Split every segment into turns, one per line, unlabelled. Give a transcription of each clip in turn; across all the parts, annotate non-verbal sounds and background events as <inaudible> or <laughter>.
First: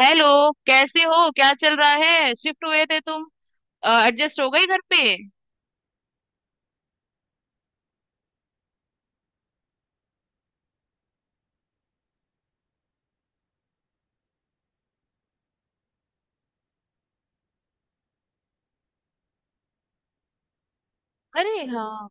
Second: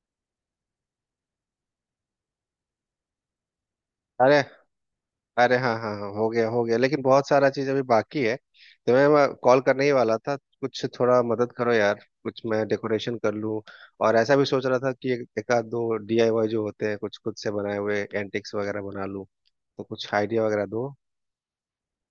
Hello. कैसे हो, क्या चल रहा है? शिफ्ट हुए थे तुम? एडजस्ट
अरे,
हो गई घर पे?
अरे हाँ हाँ हाँ, हो गया, हो गया, लेकिन बहुत सारा चीज अभी बाकी है। तो मैं कॉल करने ही वाला था, कुछ थोड़ा मदद करो यार, कुछ मैं डेकोरेशन कर लूँ। और ऐसा भी सोच रहा था कि एक एक आध दो डीआईवाई जो होते हैं कुछ खुद से बनाए हुए एंटिक्स वगैरह बना लूँ। तो कुछ आइडिया वगैरह दो।
अरे हाँ,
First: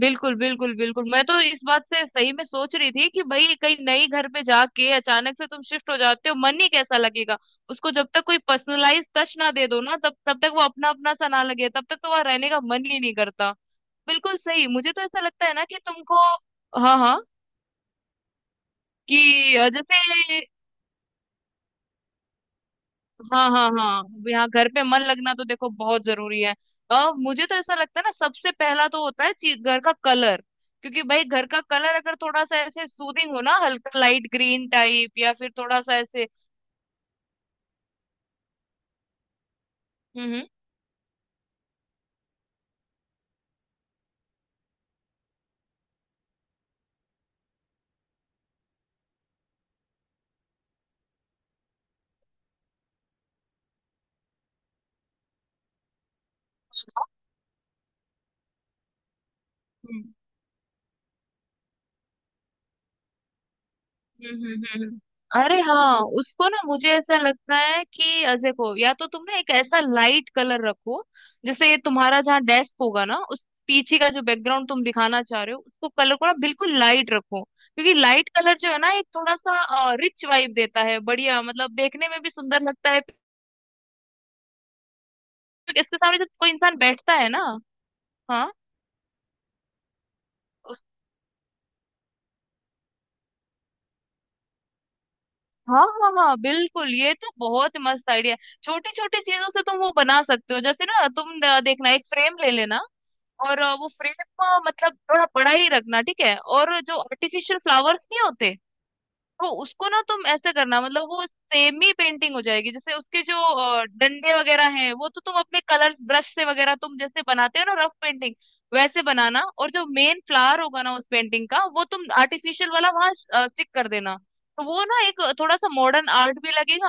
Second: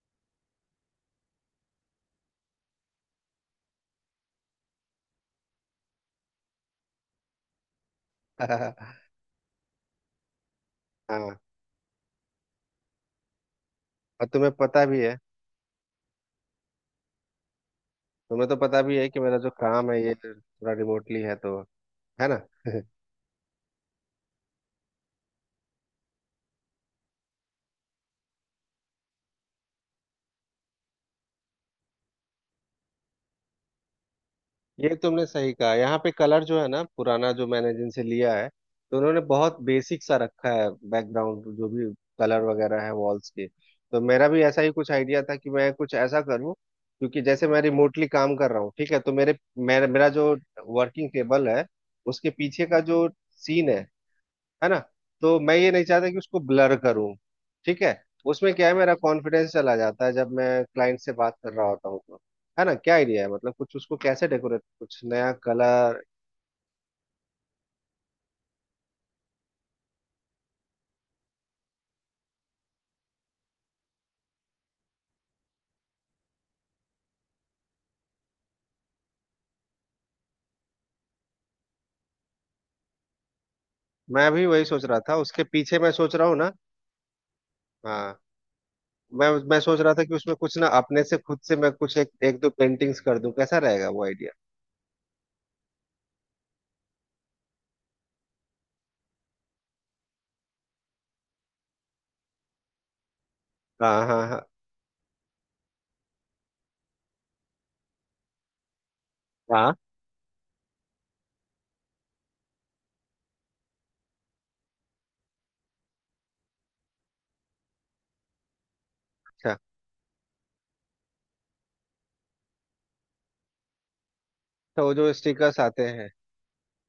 बिल्कुल बिल्कुल बिल्कुल, मैं तो इस बात से सही में सोच रही थी कि भाई कहीं नई घर पे जाके अचानक से तुम शिफ्ट हो जाते हो, मन ही कैसा लगेगा। उसको जब तक कोई
<laughs> हाँ।
पर्सनलाइज टच ना दे दो ना, तब तब तक वो अपना अपना सा ना लगे, तब तक तो वहां रहने का मन ही नहीं करता।
और
बिल्कुल
तुम्हें
सही,
पता
मुझे
भी
तो
है।
ऐसा लगता है ना कि तुमको। हाँ हाँ,
तुम्हें तो पता भी है कि मेरा जो
कि
काम है ये
जैसे।
थोड़ा रिमोटली है, तो है ना। <laughs>
हाँ हाँ हाँ। यहाँ घर पे मन लगना तो देखो बहुत जरूरी है। और मुझे तो ऐसा लगता है ना, सबसे पहला तो होता है चीज घर का कलर। क्योंकि भाई घर का कलर अगर थोड़ा सा ऐसे सूदिंग हो ना, हल्का लाइट ग्रीन
ये
टाइप,
तुमने
या फिर
सही कहा।
थोड़ा सा
यहाँ पे
ऐसे।
कलर जो है ना, पुराना जो मैंने जिनसे लिया है, तो उन्होंने बहुत बेसिक सा
हम्म
रखा है बैकग्राउंड जो भी कलर वगैरह है वॉल्स के। तो मेरा भी ऐसा ही कुछ आइडिया था कि मैं कुछ ऐसा करूँ। क्योंकि जैसे मैं रिमोटली काम कर रहा हूँ, ठीक है, तो मेरे मेरा मेरा जो वर्किंग टेबल है, उसके पीछे का जो सीन है ना, तो मैं ये नहीं चाहता कि उसको ब्लर करूं। ठीक है। उसमें क्या है, मेरा कॉन्फिडेंस चला
हम्म
जाता है जब मैं क्लाइंट से बात कर रहा होता हूँ तो, है ना। क्या आइडिया है, मतलब कुछ उसको कैसे
हम्म
डेकोरेट,
हम्म
कुछ
हम्म।
नया
अरे हाँ,
कलर?
उसको ना मुझे ऐसा लगता है कि देखो या तो तुम ना एक ऐसा लाइट कलर रखो, जैसे ये तुम्हारा जहाँ डेस्क होगा ना उस पीछे का जो बैकग्राउंड तुम दिखाना चाह रहे हो उसको कलर को ना बिल्कुल लाइट रखो, क्योंकि लाइट कलर जो है ना एक थोड़ा सा रिच वाइब देता है, बढ़िया मतलब देखने में भी सुंदर लगता है।
मैं भी वही सोच रहा था उसके पीछे,
क्योंकि
मैं
इसके
सोच
सामने
रहा
जब
हूँ
कोई
ना।
इंसान बैठता है ना।
हाँ,
हाँ।
मैं सोच रहा था कि उसमें कुछ ना
उस-
अपने से खुद से मैं कुछ एक दो पेंटिंग्स कर दूं, कैसा रहेगा वो आइडिया?
हाँ हाँ हाँ, बिल्कुल, ये तो बहुत ही मस्त आइडिया है। छोटी छोटी चीजों से तुम वो बना सकते हो। जैसे ना तुम देखना, एक फ्रेम ले लेना और वो
हाँ
फ्रेम
हाँ हाँ
मतलब थोड़ा बड़ा ही रखना, ठीक है, और जो आर्टिफिशियल फ्लावर्स नहीं होते, तो
हाँ।
उसको ना तुम ऐसे करना, मतलब वो सेमी पेंटिंग हो जाएगी। जैसे उसके जो डंडे वगैरह हैं, वो तो तुम अपने कलर्स ब्रश से वगैरह तुम जैसे बनाते हो ना रफ पेंटिंग, वैसे बनाना,
अच्छा,
और जो मेन फ्लावर होगा ना उस पेंटिंग का, वो तुम आर्टिफिशियल वाला वहां स्टिक कर देना। तो
तो
वो
वो
ना
जो
एक थोड़ा
स्टिकर्स
सा
आते हैं?
मॉडर्न आर्ट भी लगेगा।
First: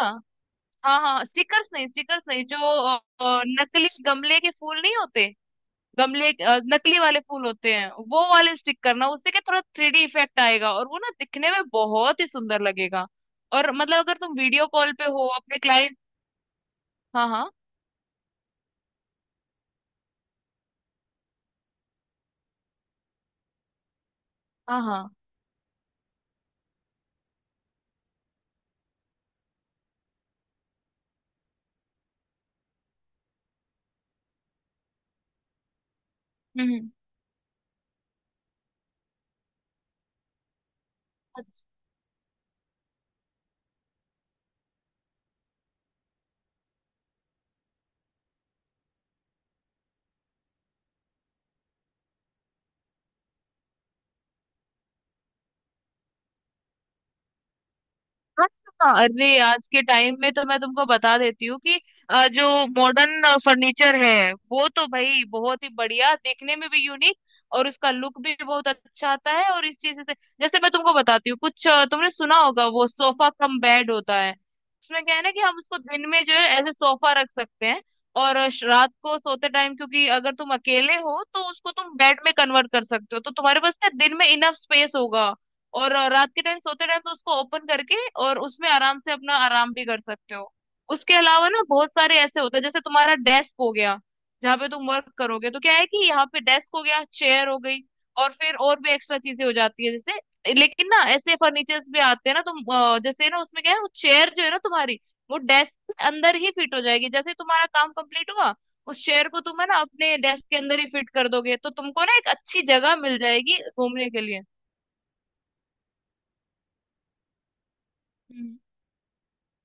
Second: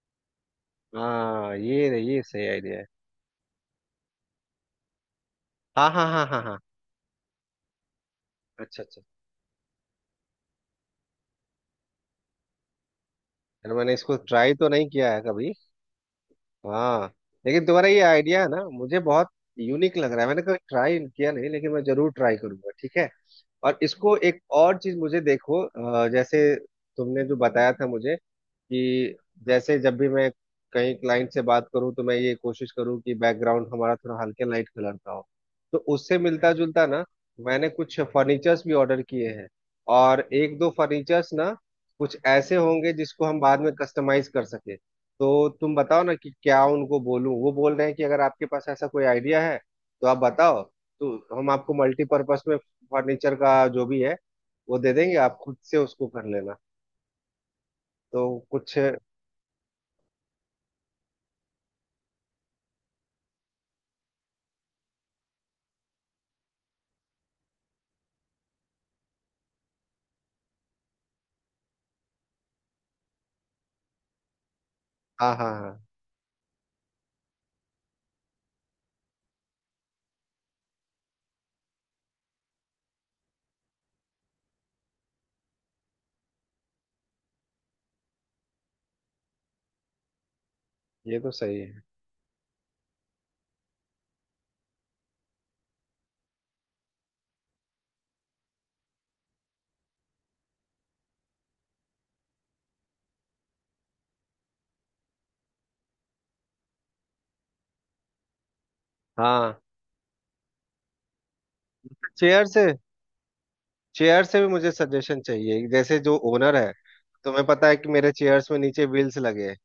हाँ हाँ,
हाँ,
स्टिकर्स नहीं,
ये
स्टिकर्स नहीं,
सही
जो
आइडिया है।
नकली गमले के फूल नहीं होते,
हाँ हाँ हाँ
गमले
हाँ हाँ।
नकली वाले फूल होते हैं, वो वाले स्टिक
अच्छा अच्छा।
करना। उससे क्या थोड़ा 3D इफेक्ट आएगा और वो ना दिखने में बहुत ही सुंदर लगेगा। और
यार मैंने
मतलब
इसको
अगर तुम
ट्राई
वीडियो
तो नहीं
कॉल पे
किया है
हो
कभी।
अपने क्लाइंट।
हाँ,
हाँ हाँ
लेकिन तुम्हारा ये आइडिया है ना, मुझे बहुत यूनिक लग रहा है। मैंने कभी ट्राई किया नहीं, लेकिन मैं जरूर ट्राई करूंगा, ठीक है। और इसको एक और
हाँ
चीज
हाँ।
मुझे देखो, जैसे तुमने जो बताया था मुझे कि जैसे जब भी मैं कहीं क्लाइंट से बात करूं तो मैं ये कोशिश करूं कि बैकग्राउंड हमारा थोड़ा हल्के लाइट कलर का हो, तो उससे मिलता
हम्म हम्म।
जुलता ना। मैंने कुछ फर्नीचर्स भी ऑर्डर किए हैं। और एक दो फर्नीचर्स ना कुछ ऐसे होंगे जिसको हम बाद में कस्टमाइज कर सके। तो तुम बताओ ना कि क्या उनको बोलूं। वो बोल रहे हैं कि अगर आपके पास ऐसा कोई आइडिया है तो आप बताओ, तो हम आपको मल्टीपर्पस में फर्नीचर का जो भी है वो दे देंगे, आप खुद से उसको कर लेना। तो
हाँ,
कुछ हाँ
हाँ, हाँ। अरे आज के टाइम में तो मैं तुमको बता देती हूँ कि जो मॉडर्न फर्नीचर है वो तो भाई बहुत ही बढ़िया, देखने में भी यूनिक, और उसका लुक भी बहुत अच्छा आता है, और इस चीज से जैसे मैं तुमको बताती हूँ कुछ, तुमने सुना होगा वो सोफा कम बेड होता है। उसमें क्या है ना
हाँ
कि हम उसको
हाँ।
दिन में जो है ऐसे सोफा रख सकते हैं, और रात को सोते टाइम, क्योंकि अगर तुम अकेले हो तो उसको तुम बेड में कन्वर्ट कर सकते हो, तो तुम्हारे पास ना दिन में इनफ स्पेस होगा, और रात के टाइम सोते टाइम तो उसको ओपन करके और उसमें आराम से अपना आराम भी कर सकते हो। उसके
ये तो
अलावा
सही
ना
है।
बहुत सारे ऐसे होते हैं, जैसे तुम्हारा डेस्क हो गया, जहाँ पे तुम वर्क करोगे, तो क्या है कि यहाँ पे डेस्क हो गया, चेयर हो गई, और फिर और भी एक्स्ट्रा चीजें हो जाती है जैसे, लेकिन ना ऐसे फर्नीचर्स भी आते हैं ना, तुम जैसे ना उसमें क्या है, वो चेयर जो है ना तुम्हारी, वो डेस्क के अंदर ही फिट हो जाएगी। जैसे तुम्हारा काम कंप्लीट हुआ, उस चेयर को
हाँ।
तुम है ना अपने डेस्क के अंदर ही फिट कर दोगे, तो तुमको ना एक
चेयर
अच्छी
से,
जगह मिल जाएगी घूमने के
चेयर से
लिए।
भी मुझे सजेशन चाहिए। जैसे जो ओनर है, तुम्हें पता है कि मेरे चेयर्स
हम्म।
में नीचे व्हील्स लगे हैं।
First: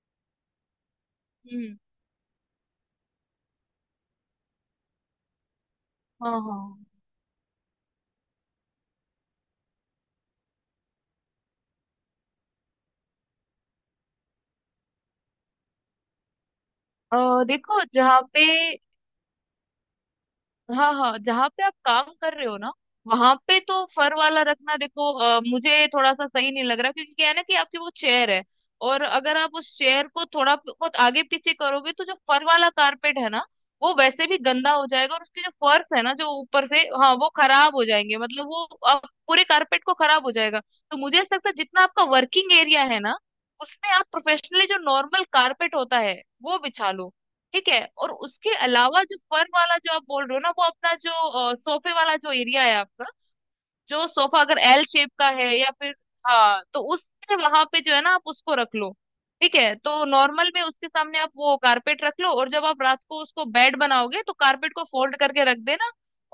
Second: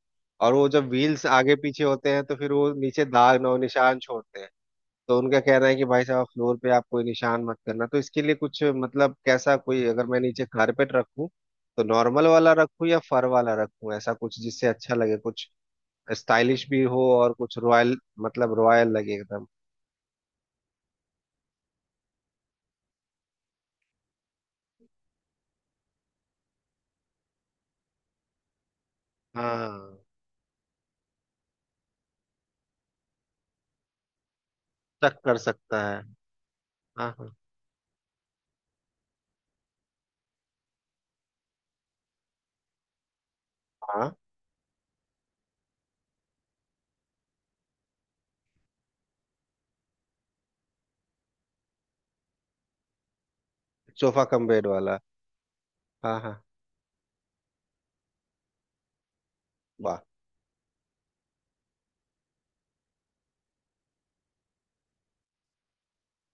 और वो जब व्हील्स आगे
हम्म।
पीछे होते हैं तो फिर वो नीचे दाग नौ निशान छोड़ते हैं। तो उनका कहना है कि भाई साहब
हाँ
फ्लोर पे आप
हाँ।
कोई निशान मत करना। तो इसके लिए कुछ, मतलब कैसा, कोई अगर मैं नीचे कारपेट रखूं, तो नॉर्मल वाला रखूं या फर वाला रखूं? ऐसा कुछ जिससे अच्छा लगे, कुछ स्टाइलिश भी हो और कुछ
देखो
रॉयल,
जहाँ पे,
मतलब रॉयल लगे एकदम।
हाँ हाँ, जहाँ पे आप काम कर रहे हो ना, वहां पे तो फर वाला रखना, देखो मुझे थोड़ा सा सही नहीं लग रहा, क्योंकि क्या है ना कि आपकी वो चेयर है, और अगर आप उस
हाँ,
चेयर को थोड़ा बहुत आगे पीछे करोगे, तो जो फर वाला कारपेट है ना वो वैसे भी गंदा हो जाएगा,
चक
और
कर
उसके जो
सकता
फर्श
है।
है ना जो ऊपर से,
हाँ
हाँ वो
हाँ
खराब हो जाएंगे, मतलब वो आप पूरे कारपेट को खराब हो जाएगा। तो मुझे ऐसा लगता है जितना आपका वर्किंग एरिया है ना, उसमें आप
हाँ।
प्रोफेशनली जो नॉर्मल कारपेट होता है वो बिछा लो, ठीक है, और उसके अलावा जो फन वाला जो आप बोल रहे हो ना, वो अपना जो सोफे वाला जो एरिया है आपका, जो
सोफा
सोफा
कम
अगर
बेड
एल
वाला।
शेप का है या फिर,
हाँ हाँ।
हाँ तो उससे वहां पे जो है ना आप उसको रख लो। ठीक है,
वाह।
तो नॉर्मल में उसके सामने आप वो कारपेट रख लो, और जब आप रात को उसको बेड बनाओगे तो कारपेट को फोल्ड करके रख देना,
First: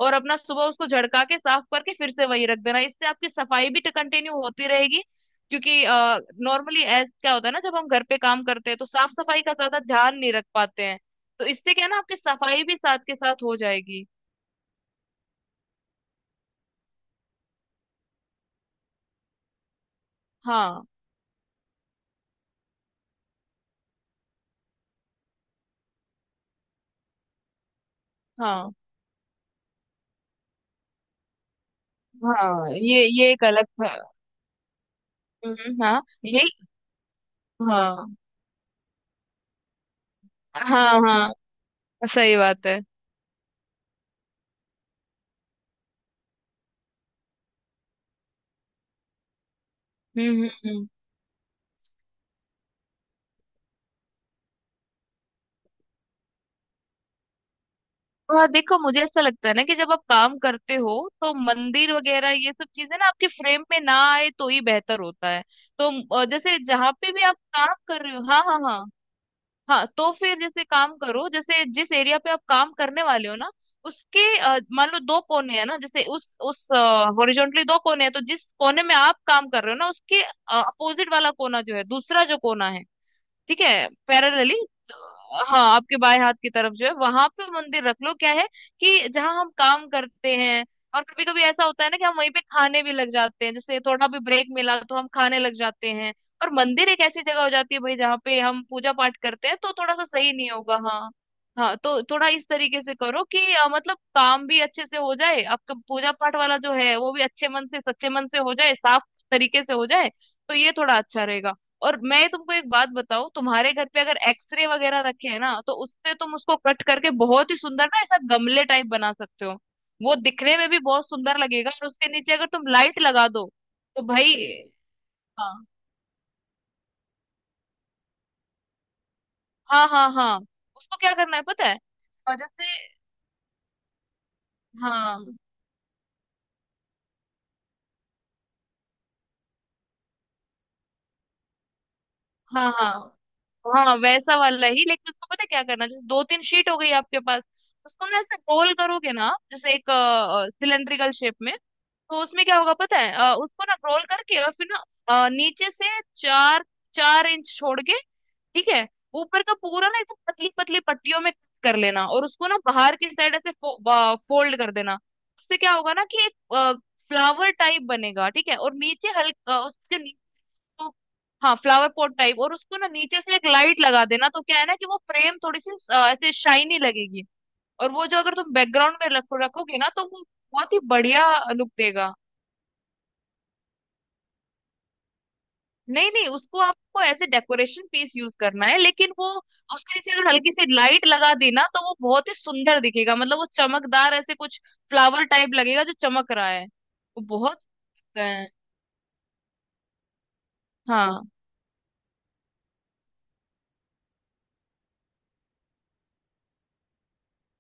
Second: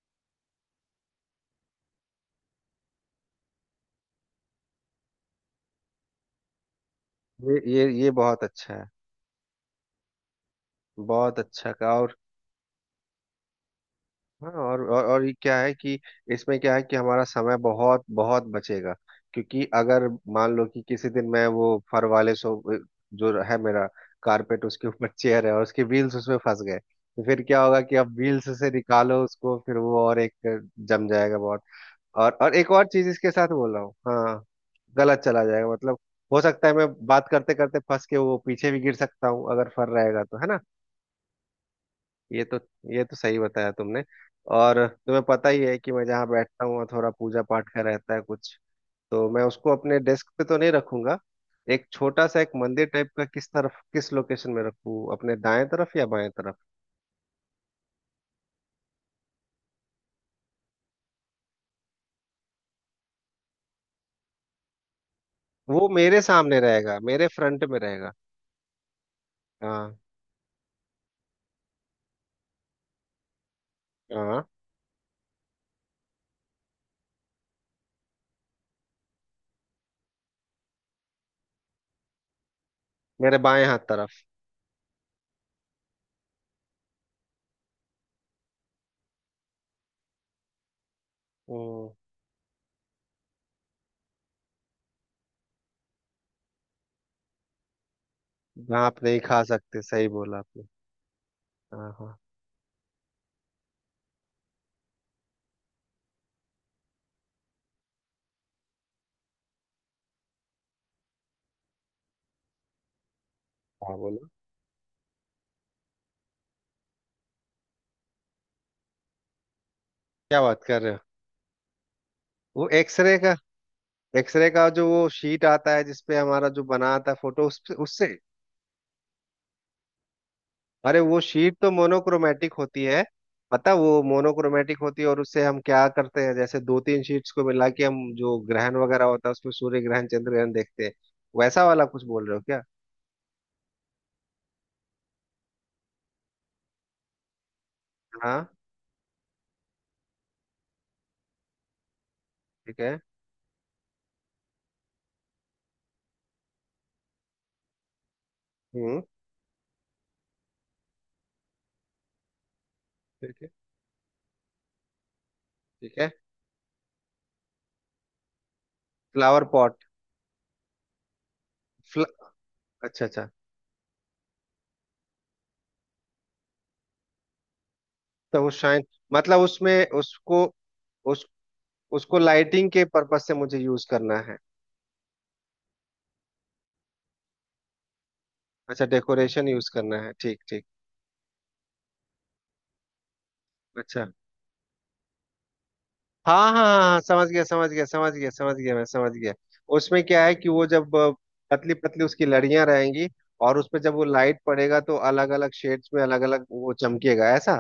और अपना सुबह उसको झड़का के साफ करके फिर से वही रख देना, इससे आपकी सफाई भी कंटिन्यू होती रहेगी। क्योंकि नॉर्मली ऐसा क्या होता है
ये
ना जब
ये
हम घर
ये
पे
बहुत
काम करते
अच्छा
हैं तो
है।
साफ सफाई का ज्यादा ध्यान नहीं रख पाते हैं,
बहुत
तो
अच्छा
इससे क्या है
का
ना
और।
आपकी सफाई भी साथ के साथ हो जाएगी।
हाँ, और ये क्या है कि इसमें क्या है कि हमारा समय बहुत बहुत बचेगा। क्योंकि अगर मान लो कि
हाँ
किसी दिन मैं वो फर वाले सो जो है मेरा कारपेट, उसके ऊपर चेयर है और उसके व्हील्स उसमें फंस गए, तो फिर क्या होगा कि अब व्हील्स से
हाँ
निकालो उसको, फिर वो और एक जम जाएगा बहुत। और
हाँ,
एक और चीज इसके
ये एक
साथ
अलग।
बोल रहा हूँ, हाँ, गलत चला जाएगा मतलब।
हाँ
हो
यही।
सकता है मैं बात करते करते फंस
हाँ
के वो पीछे भी गिर सकता हूँ अगर फर रहेगा तो, है ना।
हाँ हाँ, सही
ये तो
बात है।
ये तो सही बताया तुमने। और तुम्हें पता ही है कि मैं जहाँ बैठता हूँ वहाँ थोड़ा पूजा पाठ का रहता है कुछ। तो मैं उसको अपने डेस्क
हम्म
पे
हम्म
तो नहीं
हम्म।
रखूंगा। एक छोटा सा एक मंदिर टाइप का किस तरफ किस लोकेशन में रखूँ, अपने दाएं तरफ या बाएं तरफ?
तो हाँ देखो, मुझे ऐसा लगता है ना कि जब आप काम करते हो तो मंदिर वगैरह ये सब चीजें ना आपके फ्रेम में ना आए तो ही बेहतर होता है।
वो
तो
मेरे
जैसे
सामने
जहाँ
रहेगा,
पे भी
मेरे
आप
फ्रंट
काम
में
कर
रहेगा।
रहे हो, हाँ हाँ हाँ हाँ,
हाँ
तो फिर जैसे काम करो, जैसे जिस एरिया पे आप काम करने वाले हो ना, उसके
हाँ।
मान लो दो कोने हैं ना, जैसे उस हॉरिजॉन्टली दो कोने हैं, तो जिस कोने में आप काम कर रहे हो ना उसके अपोजिट वाला कोना जो है, दूसरा जो कोना है,
मेरे
ठीक
बाएं हाथ
है
तरफ।
पैरेलली, हाँ आपके बाएं हाथ की तरफ जो है वहां पे मंदिर रख लो। क्या है कि जहाँ हम काम करते हैं, और कभी कभी ऐसा होता
हम्म।
है ना कि हम वहीं पे खाने भी लग जाते हैं, जैसे थोड़ा भी ब्रेक मिला तो हम खाने लग जाते हैं, और मंदिर एक ऐसी जगह हो जाती है भाई जहाँ पे हम
जहाँ
पूजा
आप
पाठ
नहीं खा
करते हैं, तो
सकते,
थोड़ा सा
सही
सही
बोला
नहीं
आपने।
होगा। हाँ हाँ,
हाँ
तो
हाँ
थोड़ा इस तरीके से करो कि मतलब काम भी अच्छे से हो जाए आपका, पूजा पाठ वाला जो है वो भी अच्छे मन से सच्चे मन से हो जाए, साफ तरीके से हो जाए, तो ये थोड़ा अच्छा रहेगा। और मैं तुमको एक बात बताऊं, तुम्हारे घर
हाँ,
पे अगर
बोलो।
एक्सरे वगैरह रखे हैं ना तो उससे तुम उसको कट करके बहुत ही सुंदर ना ऐसा गमले टाइप बना सकते हो। वो
क्या
दिखने
बात
में भी
कर रहे हो,
बहुत सुंदर लगेगा, और उसके नीचे अगर
वो
तुम लाइट
एक्सरे
लगा
का?
दो तो भाई।
एक्सरे का जो वो शीट
हाँ
आता है जिसपे हमारा जो बना आता है फोटो, उस उससे?
हाँ हाँ हाँ। उसको
अरे
क्या
वो
करना है
शीट
पता
तो
है। और
मोनोक्रोमेटिक होती
जैसे,
है। पता, वो मोनोक्रोमेटिक होती है और
हाँ
उससे हम क्या करते हैं जैसे दो तीन शीट्स को मिला के हम जो ग्रहण वगैरह होता है उसमें सूर्य ग्रहण चंद्र ग्रहण देखते हैं। वैसा वाला कुछ बोल रहे हो क्या?
हाँ हाँ हाँ वैसा वाला ही, लेकिन उसको पता है क्या करना है? जैसे दो तीन शीट हो गई आपके पास, उसको ना ऐसे
हाँ।
रोल करोगे ना जैसे एक सिलेंड्रिकल शेप में, तो उसमें क्या होगा
ठीक
पता
है।
है, उसको ना रोल करके और फिर ना नीचे से चार चार इंच छोड़ के, ठीक है,
हम्म।
ऊपर का पूरा ना एकदम पतली पतली पट्टियों में कर लेना, और उसको ना बाहर की साइड
ठीक है।
ऐसे फोल्ड कर देना। उससे क्या होगा
ठीक
ना
है।
कि एक फ्लावर टाइप बनेगा, ठीक है, और नीचे
फ्लावर
हल्का
पॉट।
उसके नीचे, हाँ फ्लावर
फ्ल...
पॉट टाइप, और उसको ना
अच्छा
नीचे
अच्छा।
से एक लाइट लगा देना, तो क्या है ना कि वो फ्रेम थोड़ी सी ऐसे शाइनी लगेगी। और वो जो अगर
तो वो
तुम
शाइन,
बैकग्राउंड में रखो
मतलब
रखोगे ना
उसमें
तो वो
उसको,
बहुत ही
उस
बढ़िया लुक देगा।
उसको लाइटिंग के पर्पज से मुझे यूज करना है।
नहीं नहीं, उसको आपको ऐसे डेकोरेशन पीस यूज करना है,
अच्छा,
लेकिन वो
डेकोरेशन यूज करना
उसके
है,
नीचे अगर
ठीक
हल्की
ठीक।
सी लाइट लगा दी ना तो वो बहुत ही सुंदर दिखेगा, मतलब वो
अच्छा।
चमकदार ऐसे कुछ फ्लावर टाइप लगेगा जो चमक रहा
हाँ हाँ
है,
हाँ हाँ,
वो
समझ गया
बहुत।
समझ गया समझ गया
अ,
समझ गया, मैं समझ गया। उसमें क्या है कि वो जब
हाँ
पतली पतली उसकी लड़ियां रहेंगी, और उस पे जब वो लाइट पड़ेगा तो अलग अलग शेड्स में अलग अलग वो चमकेगा, ऐसा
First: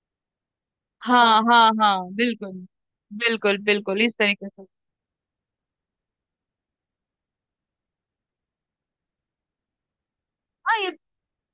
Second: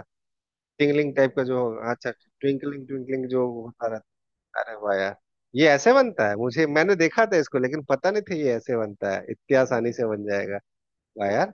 टिंगलिंग टाइप
हाँ
का जो
हाँ
होगा, अच्छा
हाँ, बिल्कुल
ट्विंकलिंग, ट्विंकलिंग जो
बिल्कुल
होता
बिल्कुल,
रहता
इस तरीके
है।
से।
अरे वाह यार, ये ऐसे बनता है! मुझे, मैंने देखा था इसको लेकिन पता नहीं था ये ऐसे बनता है, इतनी आसानी से बन जाएगा।
हाँ ये,
वाह यार।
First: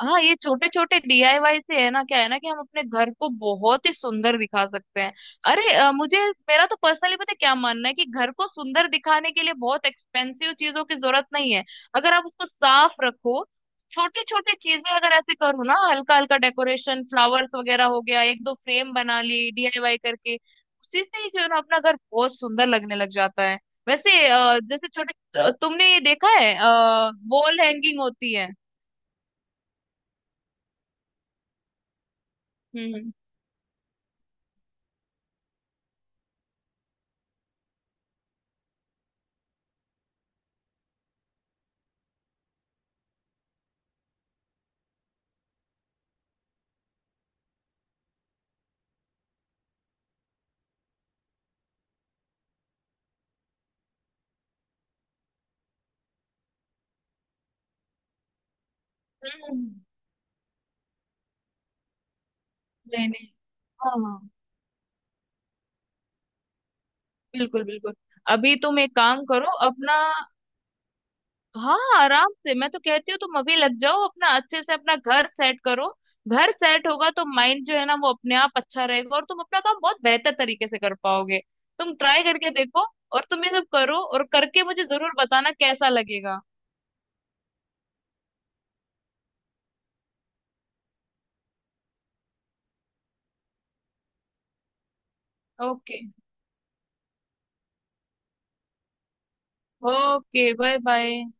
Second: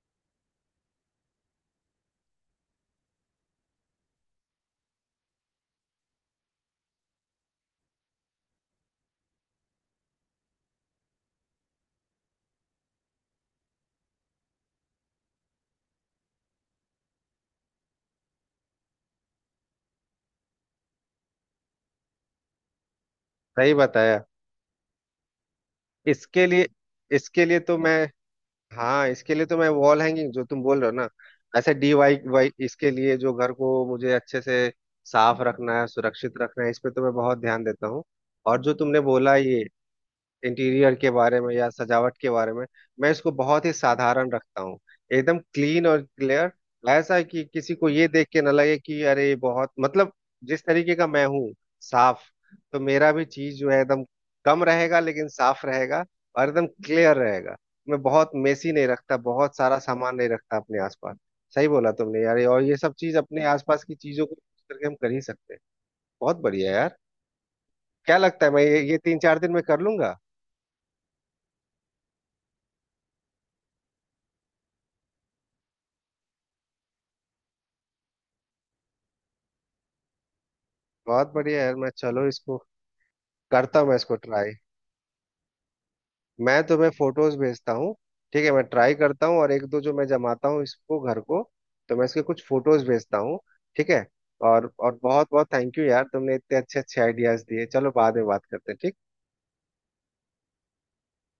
हाँ ये छोटे छोटे डीआईवाई से है ना, क्या है ना कि हम अपने घर को बहुत ही सुंदर दिखा सकते हैं। अरे मुझे मेरा तो पर्सनली पता है क्या मानना है, कि घर को सुंदर दिखाने के लिए बहुत एक्सपेंसिव चीजों की जरूरत नहीं है। अगर आप उसको साफ रखो, छोटे छोटे चीजें अगर ऐसे करो ना, हल्का हल्का डेकोरेशन, फ्लावर्स वगैरह हो गया, एक दो फ्रेम बना ली डीआईवाई करके, उसी से ही जो है ना अपना घर बहुत सुंदर लगने लग जाता है।
सही
वैसे
बताया।
जैसे छोटे तुमने ये देखा
इसके
है,
लिए इसके लिए
वॉल
तो
हैंगिंग
मैं
होती है।
हाँ इसके लिए तो मैं वॉल हैंगिंग जो तुम बोल रहे हो ना, ऐसे डी वाई वाई, इसके
हम्म हम्म।
लिए जो घर को मुझे अच्छे से साफ रखना है सुरक्षित रखना है, इस पे तो मैं बहुत ध्यान देता हूँ। और जो तुमने बोला ये इंटीरियर के बारे में या सजावट के बारे में, मैं इसको बहुत ही साधारण रखता हूँ, एकदम क्लीन और क्लियर। ऐसा है कि किसी को ये देख के ना लगे कि अरे ये बहुत, मतलब जिस तरीके का मैं हूँ साफ, तो मेरा भी चीज जो है एकदम कम रहेगा लेकिन साफ रहेगा और एकदम क्लियर रहेगा। मैं बहुत मेसी नहीं रखता, बहुत
हम्म,
सारा सामान नहीं रखता अपने आसपास। सही बोला तुमने यार, और ये सब
नहीं
चीज
नहीं।
अपने आसपास की
हाँ,
चीजों को use करके हम कर ही सकते हैं। बहुत बढ़िया यार।
बिल्कुल बिल्कुल।
क्या लगता है
अभी
मैं
तुम एक
ये तीन
काम
चार
करो
दिन में कर
अपना,
लूंगा?
हाँ, आराम से, मैं तो कहती हूँ तुम अभी लग जाओ अपना, अच्छे से अपना घर सेट करो। घर सेट होगा तो माइंड जो है ना वो अपने आप अच्छा रहेगा और तुम अपना काम बहुत बेहतर तरीके से कर
बहुत
पाओगे।
बढ़िया यार। मैं
तुम ट्राई
चलो
करके
इसको
देखो। और तुम ये सब
करता हूँ, मैं
करो,
इसको
और
ट्राई।
करके मुझे जरूर बताना कैसा लगेगा।
मैं तुम्हें फोटोज भेजता हूँ। ठीक है, मैं ट्राई करता हूँ और एक दो जो मैं जमाता हूँ इसको, घर को, तो मैं इसके कुछ फोटोज भेजता हूँ। ठीक है। और बहुत बहुत थैंक यू
ओके।
यार, तुमने इतने अच्छे अच्छे आइडियाज दिए। चलो, बाद में बात करते हैं। ठीक।
Okay bye bye.